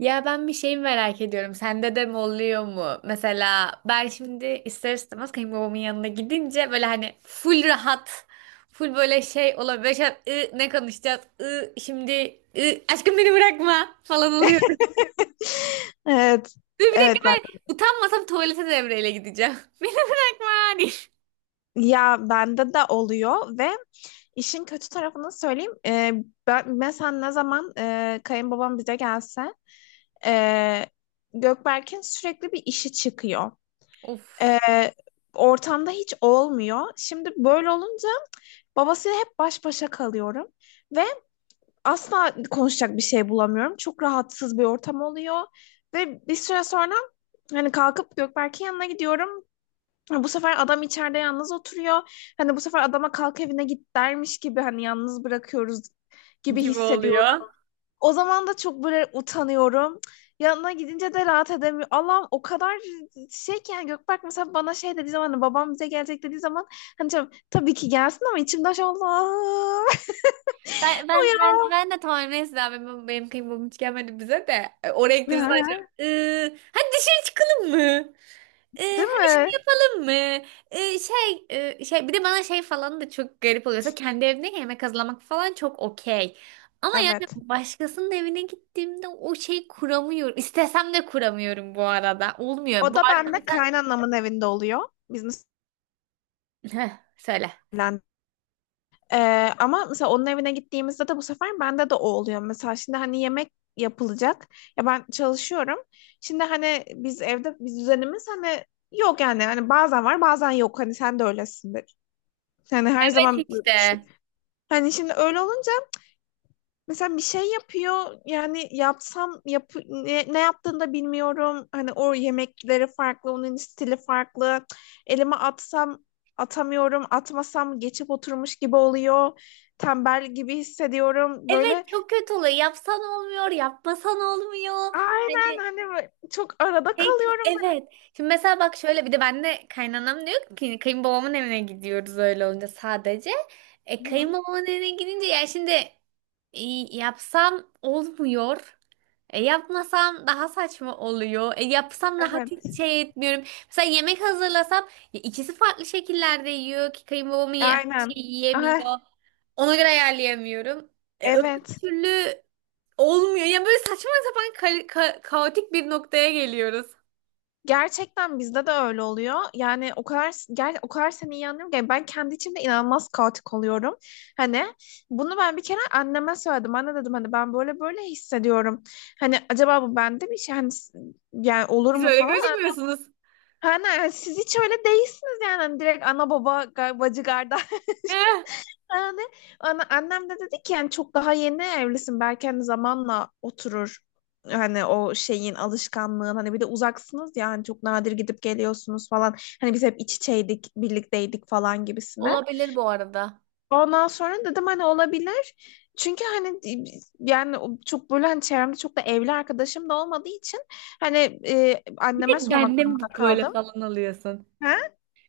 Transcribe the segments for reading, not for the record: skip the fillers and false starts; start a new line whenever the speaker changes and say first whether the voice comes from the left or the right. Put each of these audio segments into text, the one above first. right: Ya ben bir şey merak ediyorum. Sende de mi oluyor mu? Mesela ben şimdi ister istemez kayınbabamın yanına gidince böyle hani full rahat, full böyle şey olabilir. Böyle şey, ne konuşacağız? Aşkım beni bırakma" falan oluyor.
left: Evet.
right: Dur bir
left: Evet
right: dakika,
left: ben
right: ben utanmasam tuvalete devreyle gideceğim. Beni bırakma hani.
left: ya bende de oluyor ve işin kötü tarafını söyleyeyim. Ben mesela ne zaman kayınbabam bize gelse, e, Gökberk'in sürekli bir işi çıkıyor. E,
right: Of,
left: Ortamda hiç olmuyor. Şimdi böyle olunca babasıyla hep baş başa kalıyorum ve asla konuşacak bir şey bulamıyorum. Çok rahatsız bir ortam oluyor ve bir süre sonra hani kalkıp Gökberk'in yanına gidiyorum. Hani bu sefer adam içeride yalnız oturuyor. Hani bu sefer adama kalk evine git dermiş gibi hani yalnız bırakıyoruz gibi
right: gibi oluyor.
left: hissediyorum. O zaman da çok böyle utanıyorum. Yanına gidince de rahat edemiyorum. Allah'ım o kadar şey ki, yani Gökberk mesela bana şey dediği zaman, hani babam bize gelecek dediği zaman, hani canım, tabii ki gelsin ama içimden şey Allah.
right: Ben de tamam neyse abi, benim kıymam hiç gelmedi bize de. Oraya gideriz acaba. Hadi dışarı çıkalım mı? Ee,
left: Değil
right: hadi şey
left: mi?
right: yapalım mı? Şey bir de bana şey falan da çok garip oluyorsa, kendi evimde yemek hazırlamak falan çok okey. Ama yani
left: Evet.
right: başkasının evine gittiğimde o şey kuramıyorum. İstesem de kuramıyorum bu arada. Olmuyor.
left: O
right: Bu
left: da
right: arada
left: bende
right: mesela...
left: kaynanamın evinde oluyor. Biz
right: Heh, söyle.
left: Ee, Ama mesela onun evine gittiğimizde de bu sefer bende de o oluyor. Mesela şimdi hani yemek yapılacak. Ya ben çalışıyorum. Şimdi hani biz düzenimiz hani yok yani. Hani bazen var, bazen yok. Hani sen de öylesindir. Yani her
right: Evet
left: zaman böyle düşün.
right: işte.
left: Hani şimdi öyle olunca mesela bir şey yapıyor yani yapsam yap, ne yaptığını da bilmiyorum. Hani o yemekleri farklı, onun stili farklı. Elime atsam atamıyorum, atmasam geçip oturmuş gibi oluyor. Tembel gibi hissediyorum. Böyle
right: Evet, çok kötü oluyor. Yapsan olmuyor, yapmasan olmuyor.
left: aynen
right: Hani,
left: hani böyle çok arada
right: hey,
left: kalıyorum.
right: evet. Şimdi mesela bak şöyle, bir de ben de kaynanam diyor ki kayınbabamın evine gidiyoruz öyle olunca sadece. E,
left: Hı,
right: kayınbabamın evine gidince ya şimdi e, yapsam olmuyor. Yapmasam daha saçma oluyor. Yapsam rahat
left: evet,
right: hiç şey etmiyorum. Mesela yemek hazırlasam, ya ikisi farklı şekillerde yiyor ki kayınbabamın
left: aynen.
right: şey yiyemiyor.
left: Aha,
right: Ona göre ayarlayamıyorum. Öbür
left: evet.
right: türlü olmuyor. Yani böyle saçma sapan kaotik bir noktaya geliyoruz.
left: Gerçekten bizde de öyle oluyor. Yani o kadar seni iyi anlıyorum ki yani ben kendi içimde inanılmaz kaotik oluyorum. Hani bunu ben bir kere anneme söyledim. Anne dedim hani ben böyle böyle hissediyorum. Hani acaba bu bende bir şey hani yani olur
right: Siz
left: mu
right: öyle
left: falan.
right: gözükmüyorsunuz.
left: Hani siz hiç öyle değilsiniz yani. Hani direkt ana baba bacı kardeş
right: Eh,
left: yani annem de dedi ki yani çok daha yeni evlisin, belki hani zamanla oturur, hani o şeyin alışkanlığın, hani bir de uzaksınız ya, hani çok nadir gidip geliyorsunuz falan, hani biz hep iç içeydik birlikteydik falan gibisine.
right: olabilir bu arada.
left: Ondan sonra dedim hani olabilir çünkü hani yani o çok böyle hani çevremde çok da evli arkadaşım da olmadığı için hani
right: Bir
left: anneme
right: tek
left: sormak
right: bende mi bu
left: durumunda
right: böyle
left: kaldım.
right: falan alıyorsun?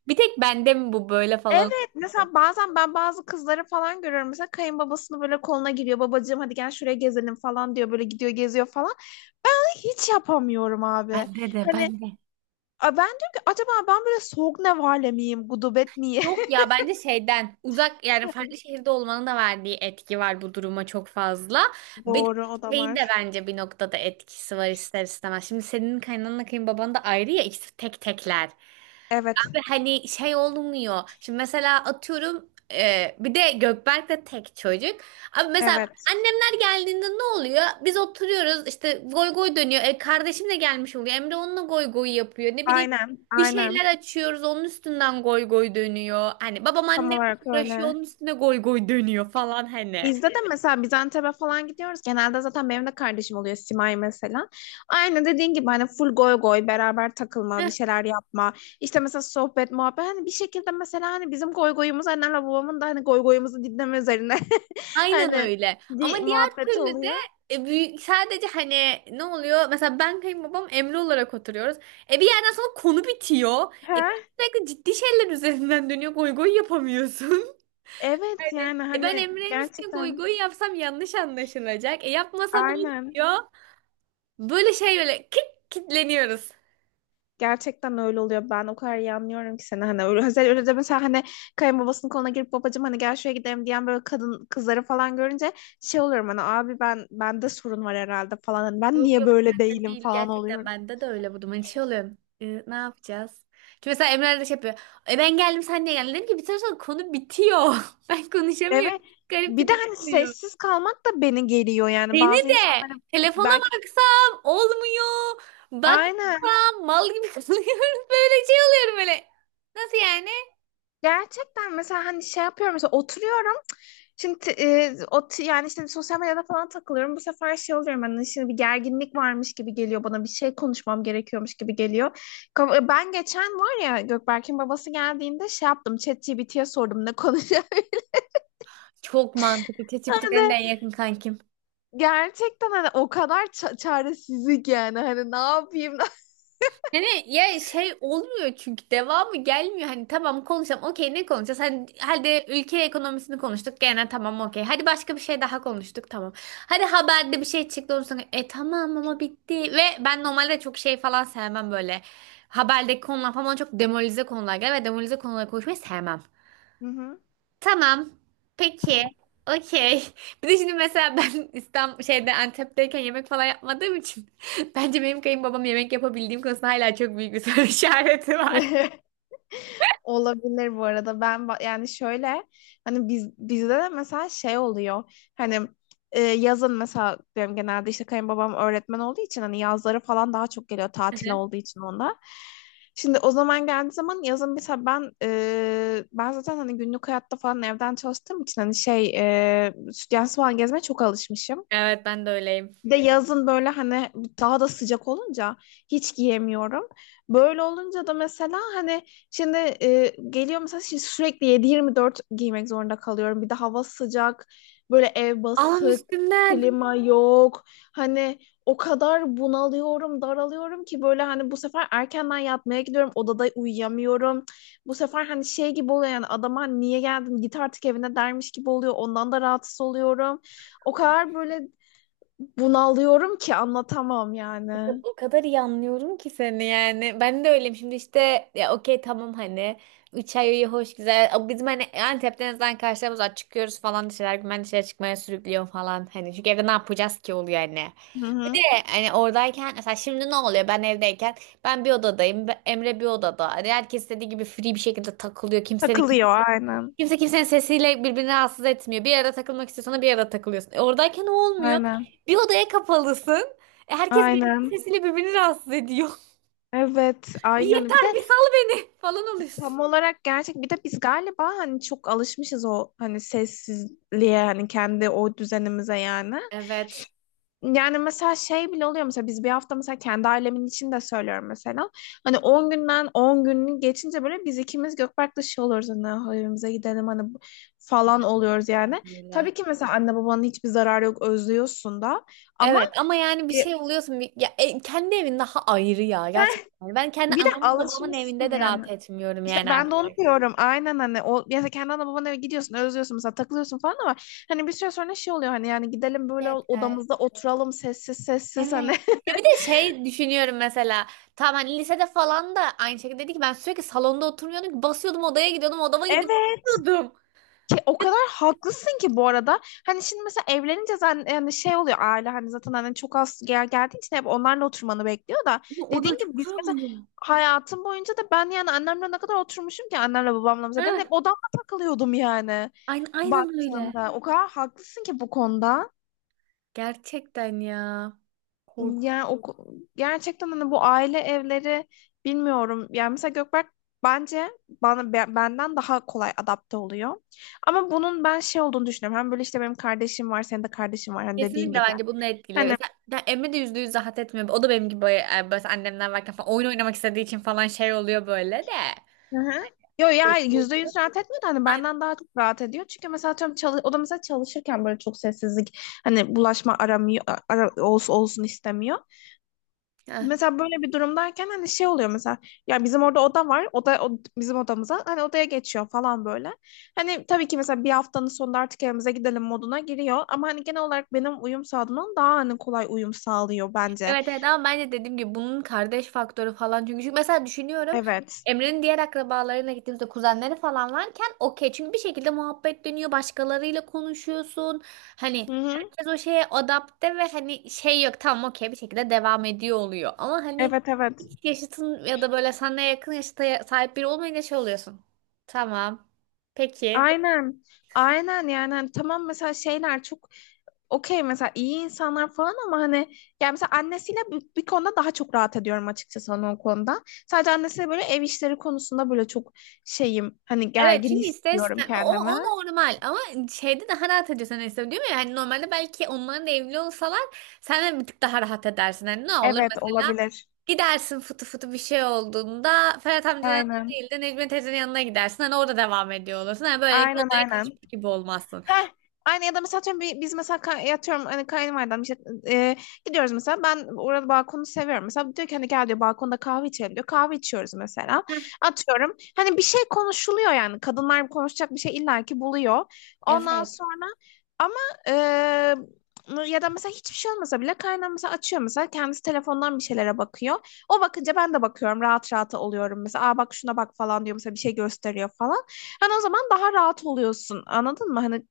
right: Bir tek bende mi bu böyle falan
left: Evet, mesela
right: alıyorsun?
left: bazen ben bazı kızları falan görüyorum. Mesela kayınbabasını böyle koluna giriyor. Babacığım hadi gel şuraya gezelim falan diyor. Böyle gidiyor, geziyor falan. Ben onu hiç yapamıyorum abi.
right: Bende de
left: Hani
right: bende.
left: ben diyorum ki acaba ben böyle soğuk nevale miyim? Gudubet miyim?
right: Yok ya, bence şeyden uzak, yani farklı şehirde olmanın da verdiği etki var bu duruma çok fazla. Bir
left: Doğru, o da
right: şeyin de
left: var.
right: bence bir noktada etkisi var ister istemez. Şimdi senin kaynananla kayınbaban da ayrı ya, ikisi tek tekler.
left: Evet.
right: Abi hani şey olmuyor. Şimdi mesela atıyorum, bir de Gökberk de tek çocuk. Abi mesela
left: Evet.
right: annemler geldiğinde ne oluyor? Biz oturuyoruz işte goy goy dönüyor. Kardeşim de gelmiş oluyor. Emre onunla goy goy yapıyor. Ne bileyim,
left: Aynen.
right: bir şeyler
left: Aynen.
right: açıyoruz onun üstünden goy goy dönüyor. Hani babam
left: Tam
right: annem
left: olarak
right: uğraşıyor
left: öyle.
right: onun üstüne goy goy dönüyor falan hani.
left: Bizde de mesela biz Antep'e falan gidiyoruz. Genelde zaten benim de kardeşim oluyor, Simay mesela. Aynı dediğin gibi hani full goy goy, beraber takılma, bir şeyler yapma. İşte mesela sohbet, muhabbet. Hani bir şekilde mesela hani bizim goy goyumuz annemle babamın da hani goy goyumuzu dinleme üzerine.
right: Aynen
left: Hani
right: öyle. Ama
left: di
right: diğer
left: muhabbet
right: türlü de
left: oluyor.
right: büyük, sadece hani ne oluyor? Mesela ben kayınbabam Emre olarak oturuyoruz. Bir yerden sonra konu bitiyor.
left: Ha?
right: Sürekli ciddi şeyler üzerinden dönüyor. Goy goy yapamıyorsun.
left: Evet
right: Hani
left: yani
right: ben
left: hani
right: Emre'nin üstüne goy
left: gerçekten
right: goy yapsam yanlış anlaşılacak. Yapmasam
left: aynen.
right: olmuyor. Böyle şey böyle kitleniyoruz.
left: Gerçekten öyle oluyor. Ben o kadar iyi anlıyorum ki seni hani öyle, özel öyle de mesela hani kayınbabasının koluna girip babacığım hani gel şuraya gidelim diyen böyle kadın kızları falan görünce şey oluyorum hani abi ben bende sorun var herhalde falan, hani ben
right: Yok,
left: niye
right: yok,
left: böyle
right: sende
left: değilim
right: değil.
left: falan
right: Gerçekten
left: oluyorum.
right: bende de öyle bu durum. Hani şey oluyor. Ne yapacağız? Çünkü mesela Emre de şey yapıyor. Ben geldim, sen niye geldin? Dedim ki, bir süre sonra konu bitiyor. Ben konuşamıyorum.
left: Evet.
right: Garip
left: Bir
right: bir
left: de
right: durum
left: hani
right: oluyor.
left: sessiz kalmak da beni geriyor yani
right: Beni
left: bazı
right: de
left: insanların
right: telefona
left: belki,
right: baksam olmuyor.
left: aynen.
right: Baksam mal gibi kalıyorum. Böyle şey oluyorum böyle. Nasıl yani?
left: Gerçekten mesela hani şey yapıyorum mesela oturuyorum şimdi yani işte sosyal medyada falan takılıyorum bu sefer şey oluyorum hani şimdi bir gerginlik varmış gibi geliyor bana, bir şey konuşmam gerekiyormuş gibi geliyor. Ben geçen var ya Gökberk'in babası geldiğinde şey yaptım, ChatGPT'ye sordum ne konuşacağım.
right: Çok mantıklı. ChatGPT benim de
left: Hani
right: en yakın kankim.
left: gerçekten hani o kadar çaresizlik yani hani ne yapayım.
right: Yani ya şey olmuyor çünkü devamı gelmiyor. Hani tamam konuşalım. Okey, ne konuşacağız? Hani hadi ülke ekonomisini konuştuk. Gene tamam okey. Hadi başka bir şey daha konuştuk. Tamam. Hadi haberde bir şey çıktı. Ondan sonra tamam ama bitti. Ve ben normalde çok şey falan sevmem böyle. Haberdeki konular falan bana çok demolize konular gelir ve demolize konuları konuşmayı sevmem.
left: Hı hı.
right: Tamam. Peki. Okey. Bir de şimdi mesela ben İstanbul şeyde Antep'teyken yemek falan yapmadığım için bence benim kayınbabam yemek yapabildiğim konusunda hala çok büyük bir soru işareti var.
left: Olabilir bu arada. Ben yani şöyle hani bizde de mesela şey oluyor. Hani yazın mesela benim genelde işte kayınbabam öğretmen olduğu için hani yazları falan daha çok geliyor
right: Hı
left: tatil
right: hı.
left: olduğu için onda. Şimdi o zaman geldiği zaman yazın mesela ben zaten hani günlük hayatta falan evden çalıştığım için hani şey, stüdyen falan gezmeye çok alışmışım.
right: Evet, ben de öyleyim.
left: Bir de yazın böyle hani daha da sıcak olunca hiç giyemiyorum. Böyle olunca da mesela hani şimdi geliyor mesela şimdi sürekli 7-24 giymek zorunda kalıyorum. Bir de hava sıcak, böyle ev
right: Alan
left: basık,
right: üstünden.
left: klima yok. Hani o kadar bunalıyorum, daralıyorum ki böyle hani bu sefer erkenden yatmaya gidiyorum. Odada uyuyamıyorum. Bu sefer hani şey gibi oluyor yani adama hani niye geldin git artık evine dermiş gibi oluyor. Ondan da rahatsız oluyorum. O kadar böyle bunalıyorum ki anlatamam yani.
right: O kadar iyi anlıyorum ki seni yani. Ben de öyleyim. Şimdi işte ya okey tamam hani. 3 ay iyi hoş güzel. Ama bizim hani Antep'te en azından karşılarımız var. Çıkıyoruz falan dışarı. Ben dışarı çıkmaya sürüklüyor falan. Hani çünkü evde ne yapacağız ki oluyor hani. E,
left: Hı hı.
right: Hani oradayken mesela şimdi ne oluyor, ben evdeyken ben bir odadayım, Emre bir odada, hani herkes istediği gibi free bir şekilde takılıyor, kimsenin
left: Takılıyor aynen.
right: kimse kimsenin sesiyle birbirini rahatsız etmiyor, bir yere takılmak istiyorsan bir yere takılıyorsun. Oradayken o olmuyor,
left: Aynen.
right: bir odaya kapalısın. Herkes birbirinin
left: Aynen.
right: sesiyle birbirini rahatsız ediyor.
left: Evet,
right: Bir
left: aynen. Bir
right: yeter
left: de
right: bir sal beni falan oluyorsun.
left: tam olarak gerçek, bir de biz galiba hani çok alışmışız o hani sessizliğe, hani kendi o düzenimize yani.
right: Evet
left: Yani mesela şey bile oluyor, mesela biz bir hafta mesela kendi ailemin için de söylüyorum mesela. Hani 10 günden 10 günü geçince böyle biz ikimiz Gökberk dışı oluyoruz hani "Ah, evimize gidelim hani falan oluyoruz yani.
right: öyle.
left: Tabii ki mesela anne babanın hiçbir zararı yok, özlüyorsun da ama
right: Evet, ama yani bir şey
left: e,
right: oluyorsun, ya, kendi evin daha ayrı ya, gerçekten ben kendi
left: bir de
right: anamın babamın
left: alışmışsın
right: evinde de
left: yani.
right: rahat etmiyorum
left: İşte
right: yani
left: ben
right: artık.
left: de onu diyorum. Aynen hani o mesela kendi ana babana eve gidiyorsun, özlüyorsun mesela takılıyorsun falan ama hani bir süre sonra şey oluyor hani yani gidelim böyle
right: Yeter.
left: odamızda oturalım sessiz sessiz hani.
right: Evet. Ya bir de şey düşünüyorum mesela. Tamam hani lisede falan da aynı şekilde dedi ki, ben sürekli salonda oturmuyordum ki, basıyordum odaya gidiyordum, odama gidip
left: Evet.
right: yatıyordum.
left: O kadar haklısın ki bu arada. Hani şimdi mesela evlenince zaten yani şey oluyor, aile hani zaten hani çok az geldiği için hep onlarla oturmanı bekliyor da
right: Ama o da
left: dediğin gibi
right: çok
left: biz
right: zor
left: mesela
right: oluyor.
left: hayatım boyunca da ben yani annemle ne kadar oturmuşum ki annemle babamla mesela ben
right: Heh,
left: hep odamda takılıyordum yani
right: aynen, aynen öyle.
left: baktığında. O kadar haklısın ki bu konuda.
right: Gerçekten ya.
left: Yani
right: Korkunç.
left: gerçekten hani bu aile evleri bilmiyorum. Yani mesela Gökberk bence bana benden daha kolay adapte oluyor. Ama bunun ben şey olduğunu düşünüyorum. Hem böyle işte benim kardeşim var, senin de kardeşin var hani
right: Kesinlikle
left: dediğin gibi.
right: bence bunun etkili.
left: Hani
right: Mesela ben Emre de %100 rahat etmiyor. O da benim gibi, böyle annemler varken falan oyun oynamak istediği için falan şey oluyor böyle de.
left: hı hı. Yo ya
right: Evet.
left: %100 rahat etmiyor da hani benden daha çok rahat ediyor. Çünkü mesela atıyorum çalış, o da mesela çalışırken böyle çok sessizlik hani bulaşma aramıyor, ara olsun olsun istemiyor.
right: Aynen.
left: Mesela böyle bir durumdayken hani şey oluyor mesela ya bizim orada oda var bizim odamıza hani odaya geçiyor falan böyle. Hani tabii ki mesela bir haftanın sonunda artık evimize gidelim moduna giriyor ama hani genel olarak benim uyum sağladığımdan daha hani kolay uyum sağlıyor bence.
right: Evet evet, ama ben de dediğim gibi bunun kardeş faktörü falan çünkü mesela düşünüyorum
left: Evet.
right: Emre'nin diğer akrabalarıyla gittiğimizde kuzenleri falan varken okey, çünkü bir şekilde muhabbet dönüyor, başkalarıyla konuşuyorsun, hani
left: Hı hı.
right: herkes o şeye adapte ve hani şey yok, tamam okey, bir şekilde devam ediyor oluyor, ama hani
left: Evet, evet.
right: hiç yaşıtın ya da böyle sana yakın yaşta sahip biri olmayınca şey oluyorsun. Tamam. Peki.
left: Aynen. Aynen yani hani tamam mesela şeyler çok okey, mesela iyi insanlar falan ama hani yani mesela annesiyle bir konuda daha çok rahat ediyorum açıkçası hani o konuda. Sadece annesiyle böyle ev işleri konusunda böyle çok şeyim hani
right: Evet
left: gergin
right: çünkü
left: hissediyorum
right: istersen, o
left: kendimi.
right: normal ama şeyde daha rahat ediyorsun istedim değil mi? Yani normalde belki onların da evli olsalar sen de bir tık daha rahat edersin. Hani ne olur
left: Evet
right: mesela,
left: olabilir.
right: gidersin fıtı fıtı bir şey olduğunda Ferhat amcanın yanına
left: Aynen.
right: değil de Necmiye teyzenin yanına gidersin. Hani orada devam ediyor olursun. Hani böyle
left: Aynen
right: odaya
left: aynen.
right: kaçmış gibi olmazsın.
left: Heh, aynı ya da mesela atıyorum biz mesela yatıyorum hani kayınvalidem işte, e, gidiyoruz mesela ben orada balkonu seviyorum mesela diyor ki hani gel diyor balkonda kahve içelim diyor, kahve içiyoruz mesela
right: Heh,
left: atıyorum hani bir şey konuşuluyor yani kadınlar konuşacak bir şey illaki buluyor. Ondan
right: evet.
left: sonra ama e, ya da mesela hiçbir şey olmasa bile kaynağım mesela açıyor mesela kendisi telefondan bir şeylere bakıyor, o bakınca ben de bakıyorum rahat rahat oluyorum, mesela aa bak şuna bak falan diyor mesela, bir şey gösteriyor falan. Hani o zaman daha rahat oluyorsun. Anladın mı? Hani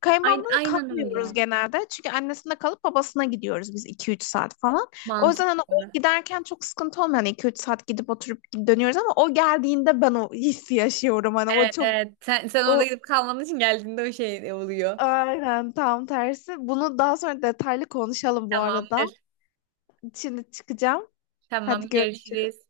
left: kayınmamla
right: Aynen,
left: da
right: aynen
left: kalmıyoruz
right: öyle.
left: genelde. Çünkü annesinde kalıp babasına gidiyoruz biz iki üç saat falan. O yüzden hani o
right: Mantıklı.
left: giderken çok sıkıntı olmuyor. Hani 2-3 saat gidip oturup dönüyoruz ama o geldiğinde ben o hissi yaşıyorum. Hani o
right: Evet,
left: çok
right: evet. Sen orada
left: o
right: gidip kalmadığın için geldiğinde o şey oluyor.
left: aynen tam tersi. Bunu daha sonra detaylı konuşalım bu arada.
right: Tamamdır.
left: Şimdi çıkacağım.
right: Tamam,
left: Hadi görüşürüz.
right: görüşürüz.